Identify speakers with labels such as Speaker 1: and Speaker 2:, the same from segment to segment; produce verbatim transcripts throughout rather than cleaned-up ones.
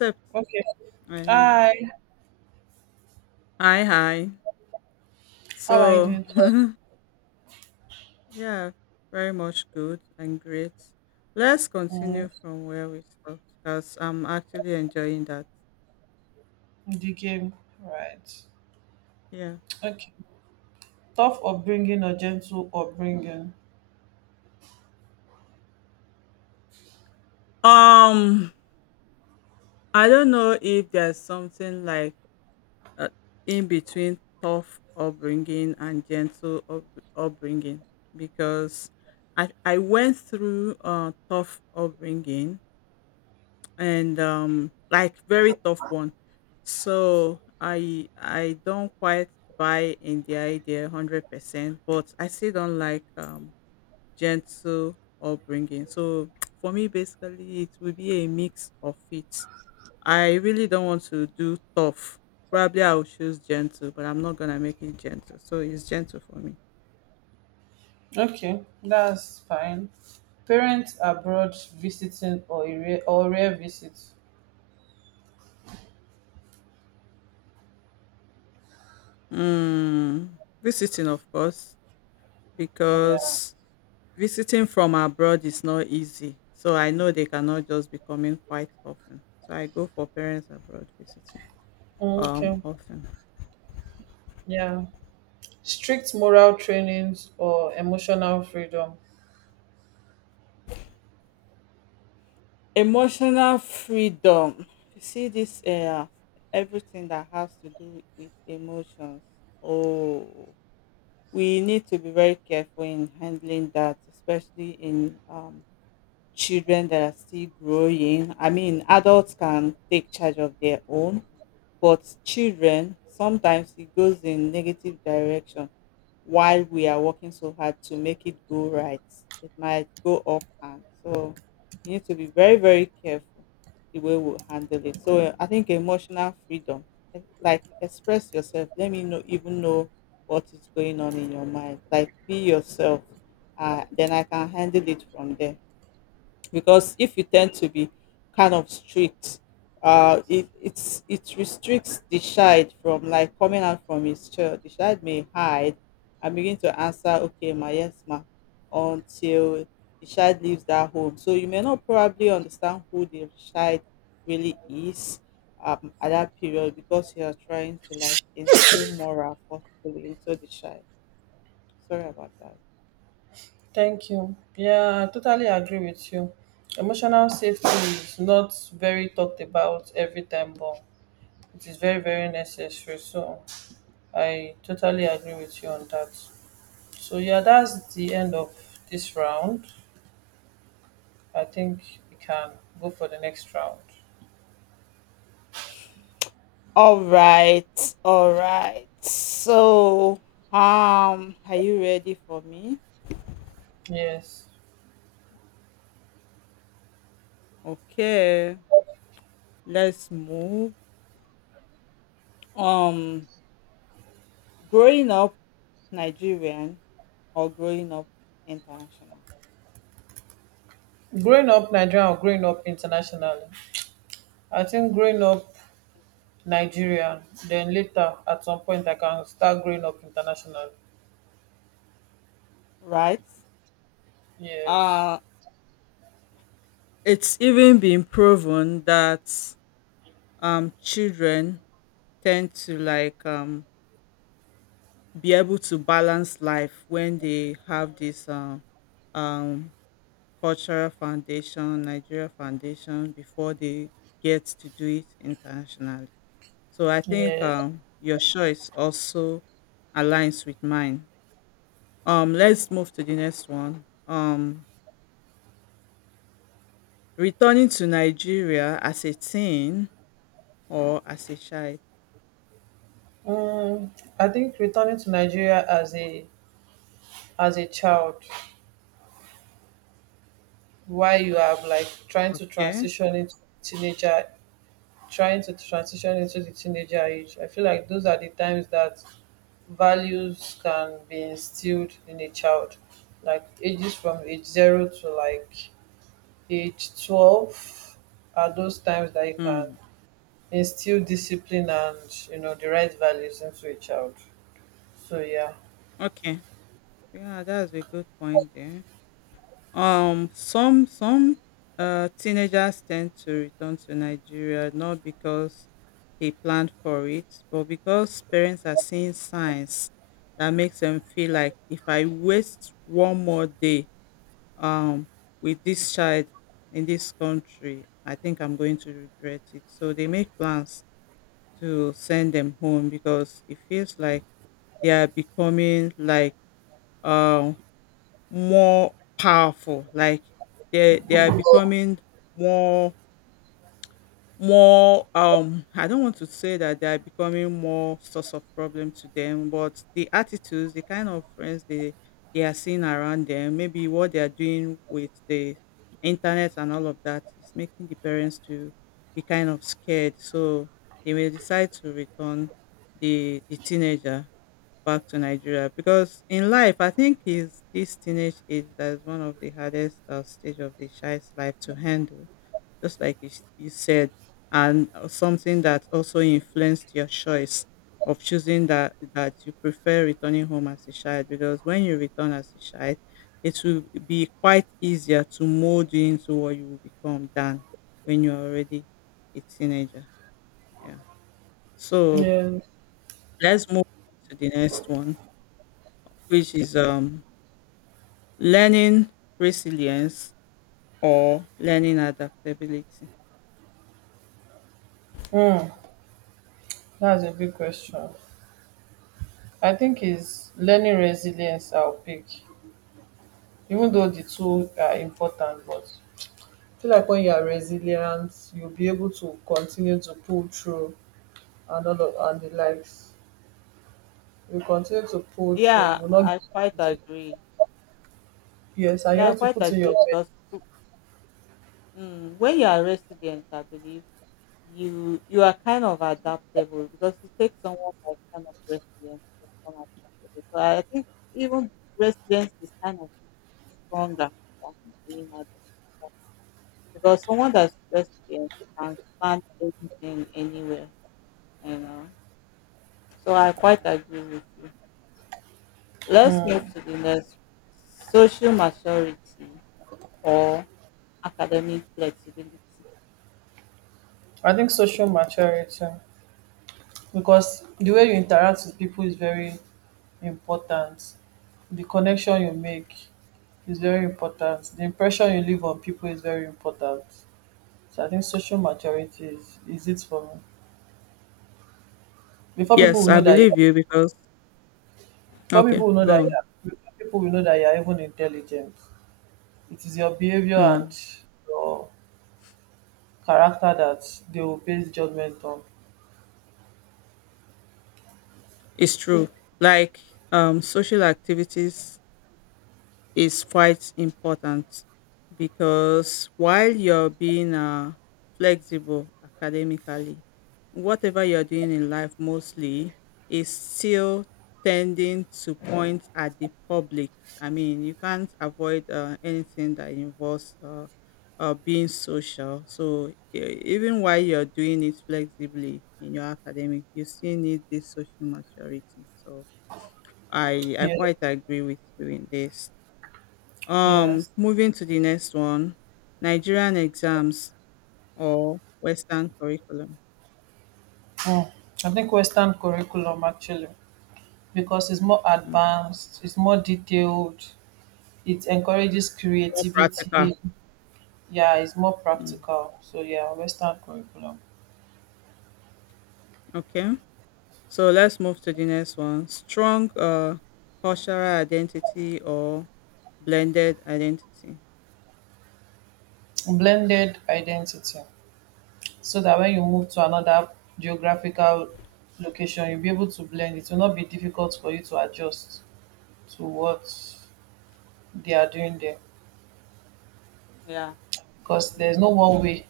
Speaker 1: Except,
Speaker 2: Okay.
Speaker 1: uh,
Speaker 2: Hi.
Speaker 1: hi, hi.
Speaker 2: How are you
Speaker 1: So,
Speaker 2: doing?
Speaker 1: yeah, very much good and great. Let's
Speaker 2: Mm,
Speaker 1: continue from where we stopped because I'm actually enjoying that.
Speaker 2: in the game. Right.
Speaker 1: Yeah.
Speaker 2: Okay. Tough upbringing or gentle upbringing.
Speaker 1: Um, I don't know if there's something like uh, in between tough upbringing and gentle up- upbringing because I I went through uh tough upbringing and um like very tough one, so i i don't quite buy in the idea one hundred percent, but I still don't like um gentle upbringing. So for me basically it will be a mix of it. I really don't want to do tough. Probably I'll choose gentle but I'm not gonna make it gentle so it's gentle for me.
Speaker 2: Okay. That's fine. Parents abroad visiting or a rare, or rare visit.
Speaker 1: mm, Visiting, of course,
Speaker 2: Yeah.
Speaker 1: because visiting from abroad is not easy, so I know they cannot just be coming quite often. So I go for parents abroad visiting um
Speaker 2: Okay.
Speaker 1: often.
Speaker 2: Yeah. Strict moral trainings or emotional freedom.
Speaker 1: Emotional freedom. You see this, uh, everything that has to do with emotions. Oh, we need to be very careful in handling that, especially in um children that are still growing. I mean, adults can take charge of their own, but children sometimes it goes in negative direction. While we are working so hard to make it go right, it might go off hand. So we need to be very, very careful the way we handle it. So I think emotional freedom, eh, like express yourself. Let me know, even know what is going on in your mind. Like be yourself. Uh, then I can handle it from there because if you tend to be kind of strict, uh it it's it restricts the child from like coming out from his chair. The child may hide and begin to answer, "Okay ma, yes ma," until the child leaves that home. So you may not probably understand who the child really is um at that period because you are trying to like instill moral forcefully into the child. Sorry about that.
Speaker 2: Thank you. Yeah, I totally agree with you. Emotional safety is not very talked about every time, but it is very very necessary. So I totally agree with you on that. So yeah, that's the end of this round. I think we can go for the next round.
Speaker 1: All right, all right. So, um, are you ready for me?
Speaker 2: Yes.
Speaker 1: Okay, let's move. Um, growing up Nigerian or growing up international,
Speaker 2: Growing up Nigerian or growing up internationally. I think growing up Nigerian, then later at some point I can start growing up internationally.
Speaker 1: right?
Speaker 2: Yes.
Speaker 1: Uh, it's even been proven that um children tend to like um be able to balance life when they have this um um cultural foundation, Nigeria foundation before they get to do it internationally. So I think,
Speaker 2: Yes.
Speaker 1: um, your choice also aligns with mine. Um, let's move to the next one. Um, returning to Nigeria as a teen or as a child.
Speaker 2: Um i think returning to Nigeria as a as a child, why you are like trying to
Speaker 1: Okay.
Speaker 2: transition into teenager, trying to transition into the teenager age. I feel like those are the times that values can be instilled in a child, like ages from age zero to like age twelve are those times that you can
Speaker 1: Hmm.
Speaker 2: instill discipline and, you know, the right values into a child. So yeah.
Speaker 1: Okay. Yeah, that's a good point there. Um, some some uh, teenagers tend to return to Nigeria not because they planned for it, but because parents are seeing signs that makes them feel like if I waste one more day um, with this child in this country, I think I'm going to regret it. So they make plans to send them home because it feels like they are becoming like, uh more powerful. Like they they are becoming more more um I don't want to say that they are becoming more source of problem to them, but the attitudes, the kind of friends they they are seeing around them, maybe what they are doing with the internet and all of that is making the parents to be kind of scared. So they may decide to return the the teenager back to Nigeria because in life, I think is this teenage age that is one of the hardest, uh, stage of the child's life to handle, just like you, s- you said, and uh, something that also influenced your choice of choosing that that you prefer returning home as a child because when you return as a child, it will be quite easier to mold you into what you will become than when you're already a teenager. Yeah. So
Speaker 2: Yeah.
Speaker 1: let's move on to the next one, which is um learning resilience or learning adaptability.
Speaker 2: Hmm. That's a big question. I think is learning resilience I'll pick. Even though the two are important, but I feel like when you are resilient, you'll be able to continue to pull through and all of and the likes. You continue to pull through, you
Speaker 1: Yeah,
Speaker 2: will not give
Speaker 1: I
Speaker 2: up
Speaker 1: quite
Speaker 2: easily.
Speaker 1: agree.
Speaker 2: Yes, and you
Speaker 1: Yeah, I
Speaker 2: have to
Speaker 1: quite
Speaker 2: put in your
Speaker 1: agree because, mm, when you are resilient, I believe you you are kind of adaptable because it takes someone like kind of resilient to become adaptable. So I think even resilience is kind of stronger than being adaptable because someone that's resilient can stand anything anywhere, you know. So I quite agree with you. Let's move to the next: social maturity or academic flexibility.
Speaker 2: I think social maturity because the way you interact with people is very important. The connection you make is very important. The impression you leave on people is very important. So I think social maturity is, is it for me. Before people
Speaker 1: Yes,
Speaker 2: will
Speaker 1: I
Speaker 2: know that you
Speaker 1: believe you because,
Speaker 2: Before
Speaker 1: okay,
Speaker 2: people will know
Speaker 1: go
Speaker 2: that
Speaker 1: on.
Speaker 2: you are, people will know that you are even intelligent. It is your behavior
Speaker 1: Mm,
Speaker 2: and your character that they will base judgment on.
Speaker 1: it's true. Like um social activities is quite important because while you're being, uh, flexible academically, whatever you're doing in life mostly is still tending to point at the public. I mean, you can't avoid, uh, anything that involves, uh, uh, being social. So, e- even while you're doing it flexibly in your academic, you still need this social maturity. So, I, I
Speaker 2: Yeah.
Speaker 1: quite agree with you in this. Um,
Speaker 2: Yes.
Speaker 1: moving to the next one, Nigerian exams or Western curriculum.
Speaker 2: Mm. I think Western curriculum actually, because it's more
Speaker 1: Mm,
Speaker 2: advanced, it's more detailed, it encourages
Speaker 1: more practical.
Speaker 2: creativity. Yeah, it's more
Speaker 1: Mm,
Speaker 2: practical. So yeah, Western curriculum.
Speaker 1: okay, so let's move to the next one: strong, uh, cultural identity or blended identity.
Speaker 2: Blended identity, so that when you move to another geographical location you'll be able to blend. It will not be difficult for you to adjust to what they are doing there
Speaker 1: Yeah, I
Speaker 2: because
Speaker 1: agree
Speaker 2: there's
Speaker 1: with
Speaker 2: no
Speaker 1: you
Speaker 2: one
Speaker 1: in this.
Speaker 2: way,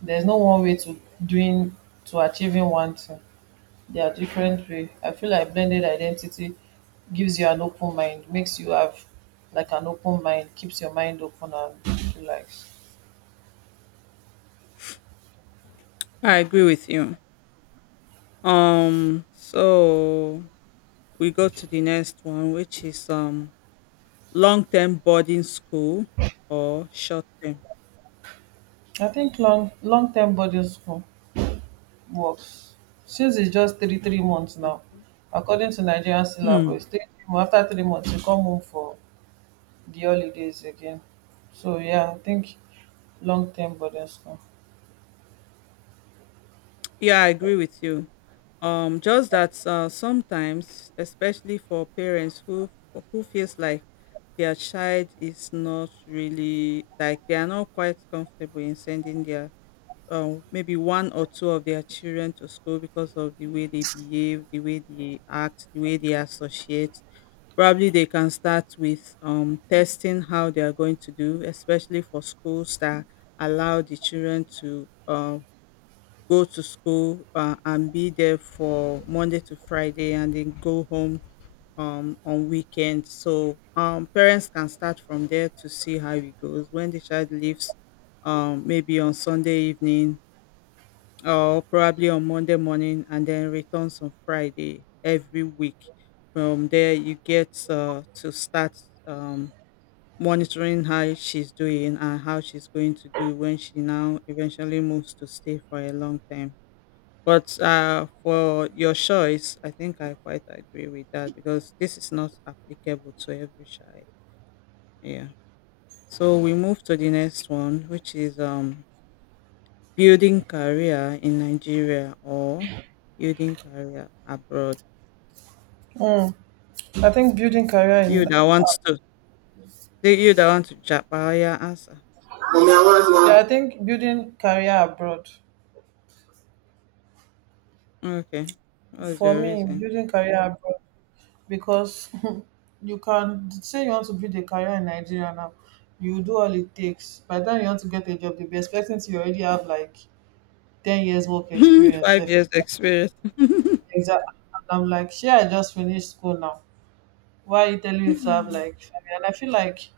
Speaker 2: there's no one way to doing to achieving one thing. There are different way. I feel like blended identity gives you an open mind, makes you have like an open mind, keeps your mind open and relaxed.
Speaker 1: I agree with you. Um, so we go to the next one, which is um long term boarding school or short term.
Speaker 2: I think long long term body school work, since it's just three three months now according to Nigerian syllabus. It's three three months. After three months you come home for the holidays again. So yeah, I think long-term burdens come.
Speaker 1: Yeah, I agree with you. Um, just that, uh, sometimes, especially for parents who who feels like their child is not really like, they are not quite comfortable in sending their um maybe one or two of their children to school because of the way they behave, the way they act, the way they associate. Probably they can start with um testing how they are going to do, especially for schools that allow the children to um go to school, uh, and be there for Monday to Friday and then go home um, on weekends. So, um, parents can start from there to see how it goes. When the child leaves, um, maybe on Sunday evening or probably on Monday morning and then returns on Friday every week. From there, you get, uh, to start um, monitoring how she's doing and how she's going to do when she now eventually moves to stay for a long time. But, uh, for your choice, I think I quite agree with that because this is not applicable to every child. Yeah. So we move to the next one, which is, um, building career in Nigeria or building career abroad.
Speaker 2: mm. I think building career in
Speaker 1: You that want to, the- you that want to Japan, your answer.
Speaker 2: yeah, I think building career abroad.
Speaker 1: Okay. What is
Speaker 2: For
Speaker 1: your
Speaker 2: me,
Speaker 1: reason?
Speaker 2: building career abroad because you can say you want to build a career in Nigeria now. You do all it takes. By the time you want to get a job, they'll be expecting to you already have like ten years work experience
Speaker 1: Five
Speaker 2: sef.
Speaker 1: years experience.
Speaker 2: Exactly, and I'm like shey I just finished school now, why are you telling me to have like family? And I feel like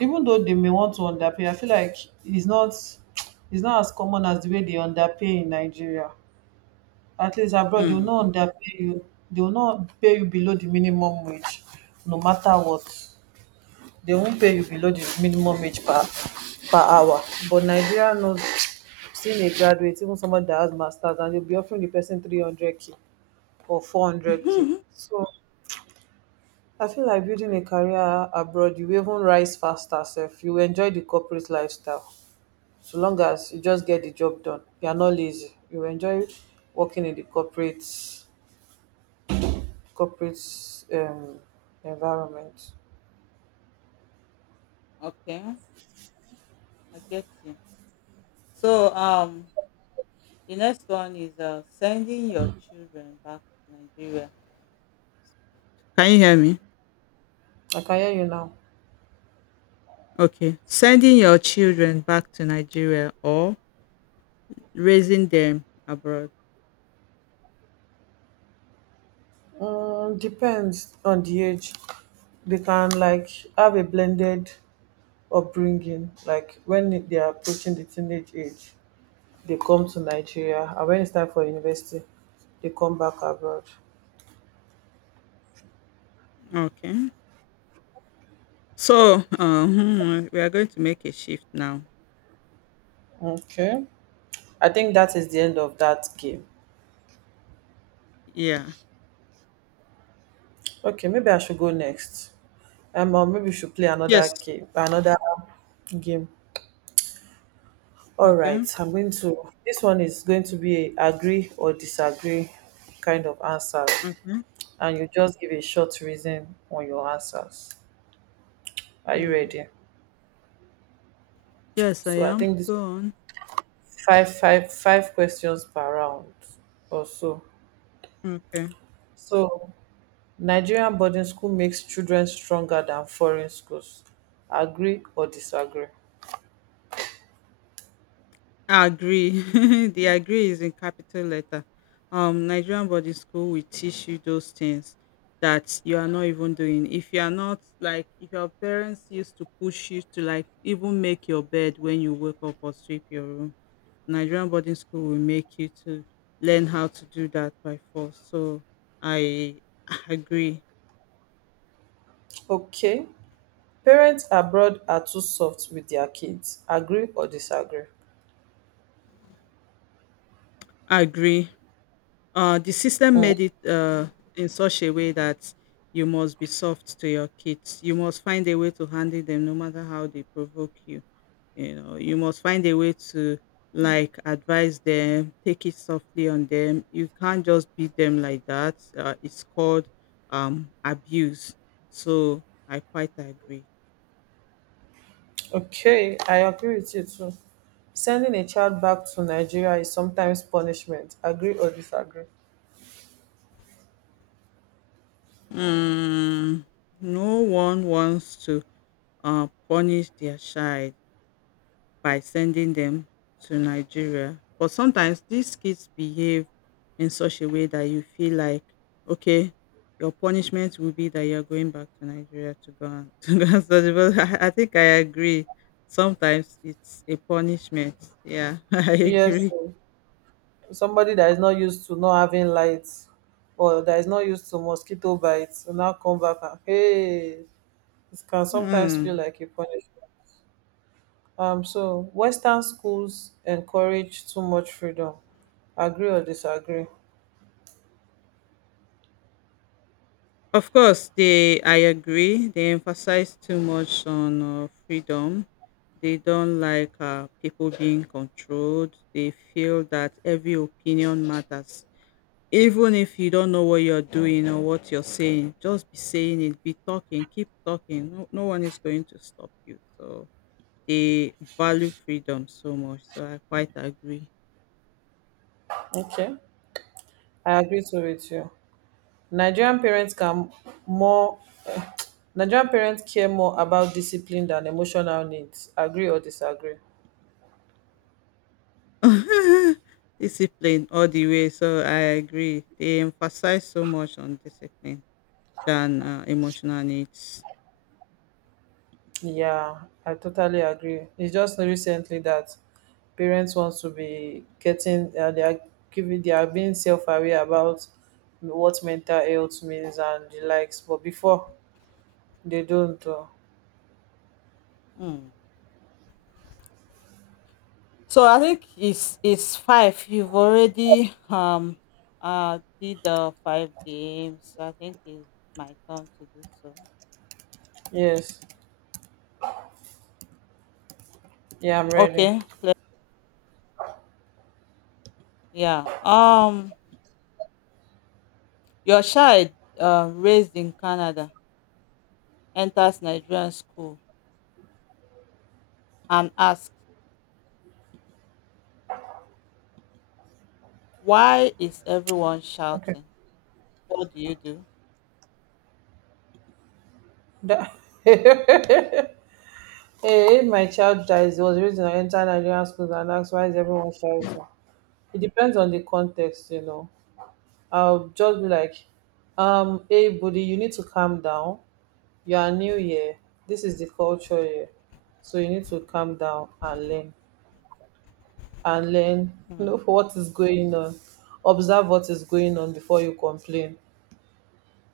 Speaker 2: even though they may want to underpay, I feel like it's not it's not as common as the way they underpay in Nigeria. At least abroad they will
Speaker 1: Hmm.
Speaker 2: not underpay you. They will not pay you below the minimum wage no matter what. They won't pay you below the minimum wage per per hour. But Nigeria knows, seeing a graduate, even someone that has masters, and you'll be offering the person three hundred k or four hundred k
Speaker 1: Okay,
Speaker 2: So I feel like building a career abroad, you will even rise faster Self, you will enjoy the corporate lifestyle, so long as you just get the job done, you are not lazy, you will enjoy working in the corporate corporate um environment.
Speaker 1: I get you. So, um, the next one is, uh, sending your children back to Nigeria. Can you hear me?
Speaker 2: I can hear you now.
Speaker 1: Okay. Sending your children back to Nigeria or raising them abroad.
Speaker 2: Um, depends on the age. They can like have a blended upbringing. Like when they are approaching the teenage age, they come to Nigeria, and when it's time for university, they come back abroad.
Speaker 1: Okay. So, uh, hmm, we are going to make a shift now.
Speaker 2: Okay, I think that is the end of that game.
Speaker 1: Yeah.
Speaker 2: Okay, maybe I should go next. Um, or maybe we should play
Speaker 1: Yes.
Speaker 2: another game. Another game. All right,
Speaker 1: Okay.
Speaker 2: I'm going to. This one is going to be a agree or disagree kind of answer.
Speaker 1: Okay.
Speaker 2: And you just give a short reason on your answers. Are you
Speaker 1: Hmm.
Speaker 2: ready?
Speaker 1: Yes, I
Speaker 2: So I
Speaker 1: am.
Speaker 2: think this
Speaker 1: Go on.
Speaker 2: five five five questions per round or so.
Speaker 1: Okay.
Speaker 2: So Nigerian boarding school makes children stronger than foreign schools. Agree or disagree?
Speaker 1: Agree. The agree is in capital letter. Um, Nigerian boarding school will teach you those things that you are not even doing. If you are not like, if your parents used to push you to like even make your bed when you wake up or sweep your room, Nigerian boarding school will make you to learn how to do that by force. So I agree.
Speaker 2: Okay. Parents abroad are too soft with their kids. Agree or disagree?
Speaker 1: Agree. Uh, the system
Speaker 2: Mm.
Speaker 1: made it, uh, in such a way that you must be soft to your kids. You must find a way to handle them no matter how they provoke you. You know, you must find a way to like advise them, take it softly on them. You can't just beat them like that. Uh, it's called, um, abuse. So I quite agree.
Speaker 2: Okay, I agree with you too. Sending a child back to Nigeria is sometimes punishment. Agree or disagree?
Speaker 1: Mm, no one wants to, uh, punish their child by sending them to Nigeria. But sometimes these kids behave in such a way that you feel like, okay, your punishment will be that you're going back to Nigeria to go and to go and study. But I, I think I agree. Sometimes it's a punishment. Yeah, I
Speaker 2: Yes,
Speaker 1: agree.
Speaker 2: sir. Somebody that is not used to not having lights, or that is not used to mosquito bites will now come back, and hey, it can sometimes feel
Speaker 1: Hmm.
Speaker 2: like a punishment. Um so Western schools encourage too much freedom. Agree or disagree?
Speaker 1: Of course, they I agree. They emphasize too much on, uh, freedom. They don't like, uh, people being controlled. They feel that every opinion matters. Even if you don't know what you're doing or what you're saying, just be saying it, be talking, keep talking. No, no one is going to stop you. So they value freedom so much. So I quite agree.
Speaker 2: Okay. I agree to with you. Nigerian parents can more Nigerian parents care more about discipline than emotional needs. Agree or disagree?
Speaker 1: Discipline all the way. So I agree. They emphasize so much on discipline than, uh, emotional needs.
Speaker 2: Yeah, I totally agree. It's just recently that parents want to be getting uh, they are giving they are being self aware about what mental health means and the likes. But before they don't. Uh,
Speaker 1: Mm. So I think it's it's five. You've already um uh did the five games. I think it's my turn to do so.
Speaker 2: yes, yeah, I'm ready.
Speaker 1: Okay. Yeah. Um your child, uh, raised in Canada, enters Nigerian school and asks, "Why is everyone
Speaker 2: Okay.
Speaker 1: shouting?" What do you do?
Speaker 2: That- hey, if my child dies, it was the reason I entered Nigerian schools and asked why is everyone shouting. It depends on the context, you know. I'll just be like, um, hey buddy, you need to calm down. You are new here. This is the culture here. So you need to calm down and learn, and learn
Speaker 1: Hmm.
Speaker 2: know what is going on. Observe what is going on before you complain.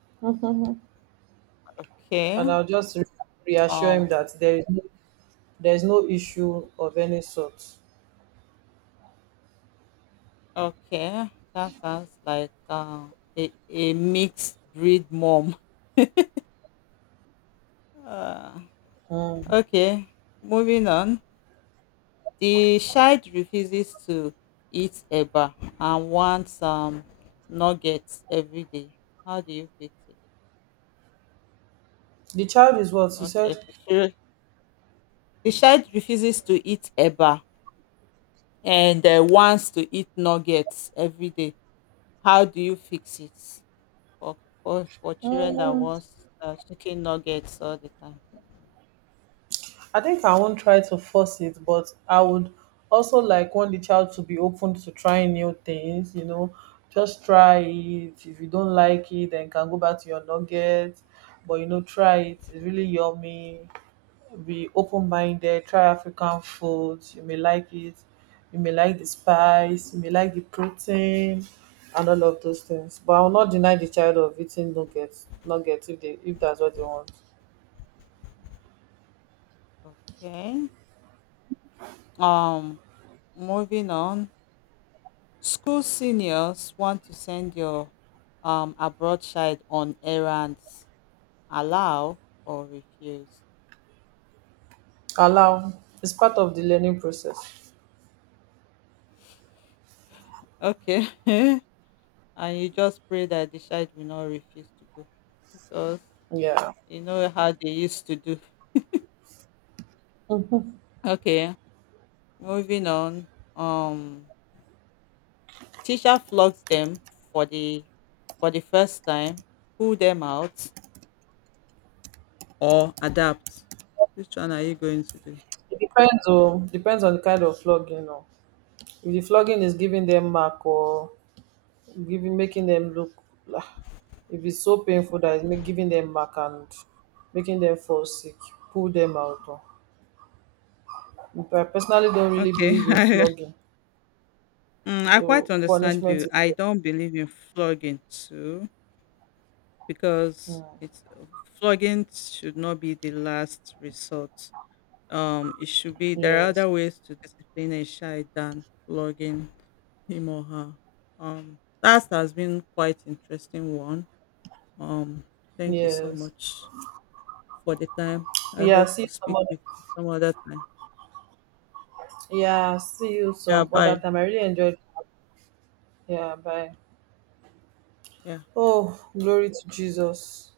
Speaker 2: And
Speaker 1: Okay.
Speaker 2: I'll just re- reassure him
Speaker 1: Um
Speaker 2: that there is no, there is no issue of any sort.
Speaker 1: Okay, that sounds like, uh, a, a mixed breed mom. Uh,
Speaker 2: Mm.
Speaker 1: okay, moving on. The child refuses to eat eba and wants, um, nuggets every day. How do you fix it?
Speaker 2: The child is what you
Speaker 1: Okay,
Speaker 2: said.
Speaker 1: for children. The child refuses to eat eba and, uh, wants to eat nuggets every day. How do you fix it for for, for children that
Speaker 2: Mm.
Speaker 1: wants, uh, chicken nuggets all the time?
Speaker 2: I think I won't try to force it, but I would also like want the child to be open to trying new things, you know, just try it. If you don't like it, then you can go back to your nuggets. But you know, try it. It's really yummy. Be open minded, try African food. You may like it. You may like the spice, you may like the protein and all of those things. But I will not deny the child of eating nuggets nuggets if they if that's what they want.
Speaker 1: Okay. Um, moving on, school seniors want to send your um abroad child on errands. Allow or refuse?
Speaker 2: Allow, it's part of the learning process.
Speaker 1: Okay, and you just pray that the child will not refuse to go because
Speaker 2: Yeah.
Speaker 1: you know how they used to do. Okay, moving on. Um, teacher flogs them for the for the first time, pull them out or adapt. Which one are you going to do?
Speaker 2: It depends on depends on the kind of flogging. Or if the flogging is giving them mark or giving making them look, ah, if it's so painful that it's make, giving them mark and making them fall sick, pull them out. Oh, I personally don't really
Speaker 1: Okay,
Speaker 2: believe in flogging.
Speaker 1: mm, I quite
Speaker 2: So
Speaker 1: understand
Speaker 2: punishment
Speaker 1: you.
Speaker 2: is
Speaker 1: I don't believe in flogging too
Speaker 2: Hmm.
Speaker 1: because it's flogging should not be the last resort. Um, it should be, there are
Speaker 2: Yes,
Speaker 1: other ways to discipline a child than flogging him or her. Um, that has been quite interesting one. Um, thank you so
Speaker 2: yes.
Speaker 1: much for the time. I
Speaker 2: Yeah.
Speaker 1: hope
Speaker 2: See
Speaker 1: to
Speaker 2: you some
Speaker 1: speak
Speaker 2: other.
Speaker 1: with you some other time.
Speaker 2: Yeah. See you
Speaker 1: Yeah,
Speaker 2: some other
Speaker 1: bye.
Speaker 2: time. I really enjoyed. Yeah. Bye.
Speaker 1: Yeah.
Speaker 2: Oh, glory to Jesus.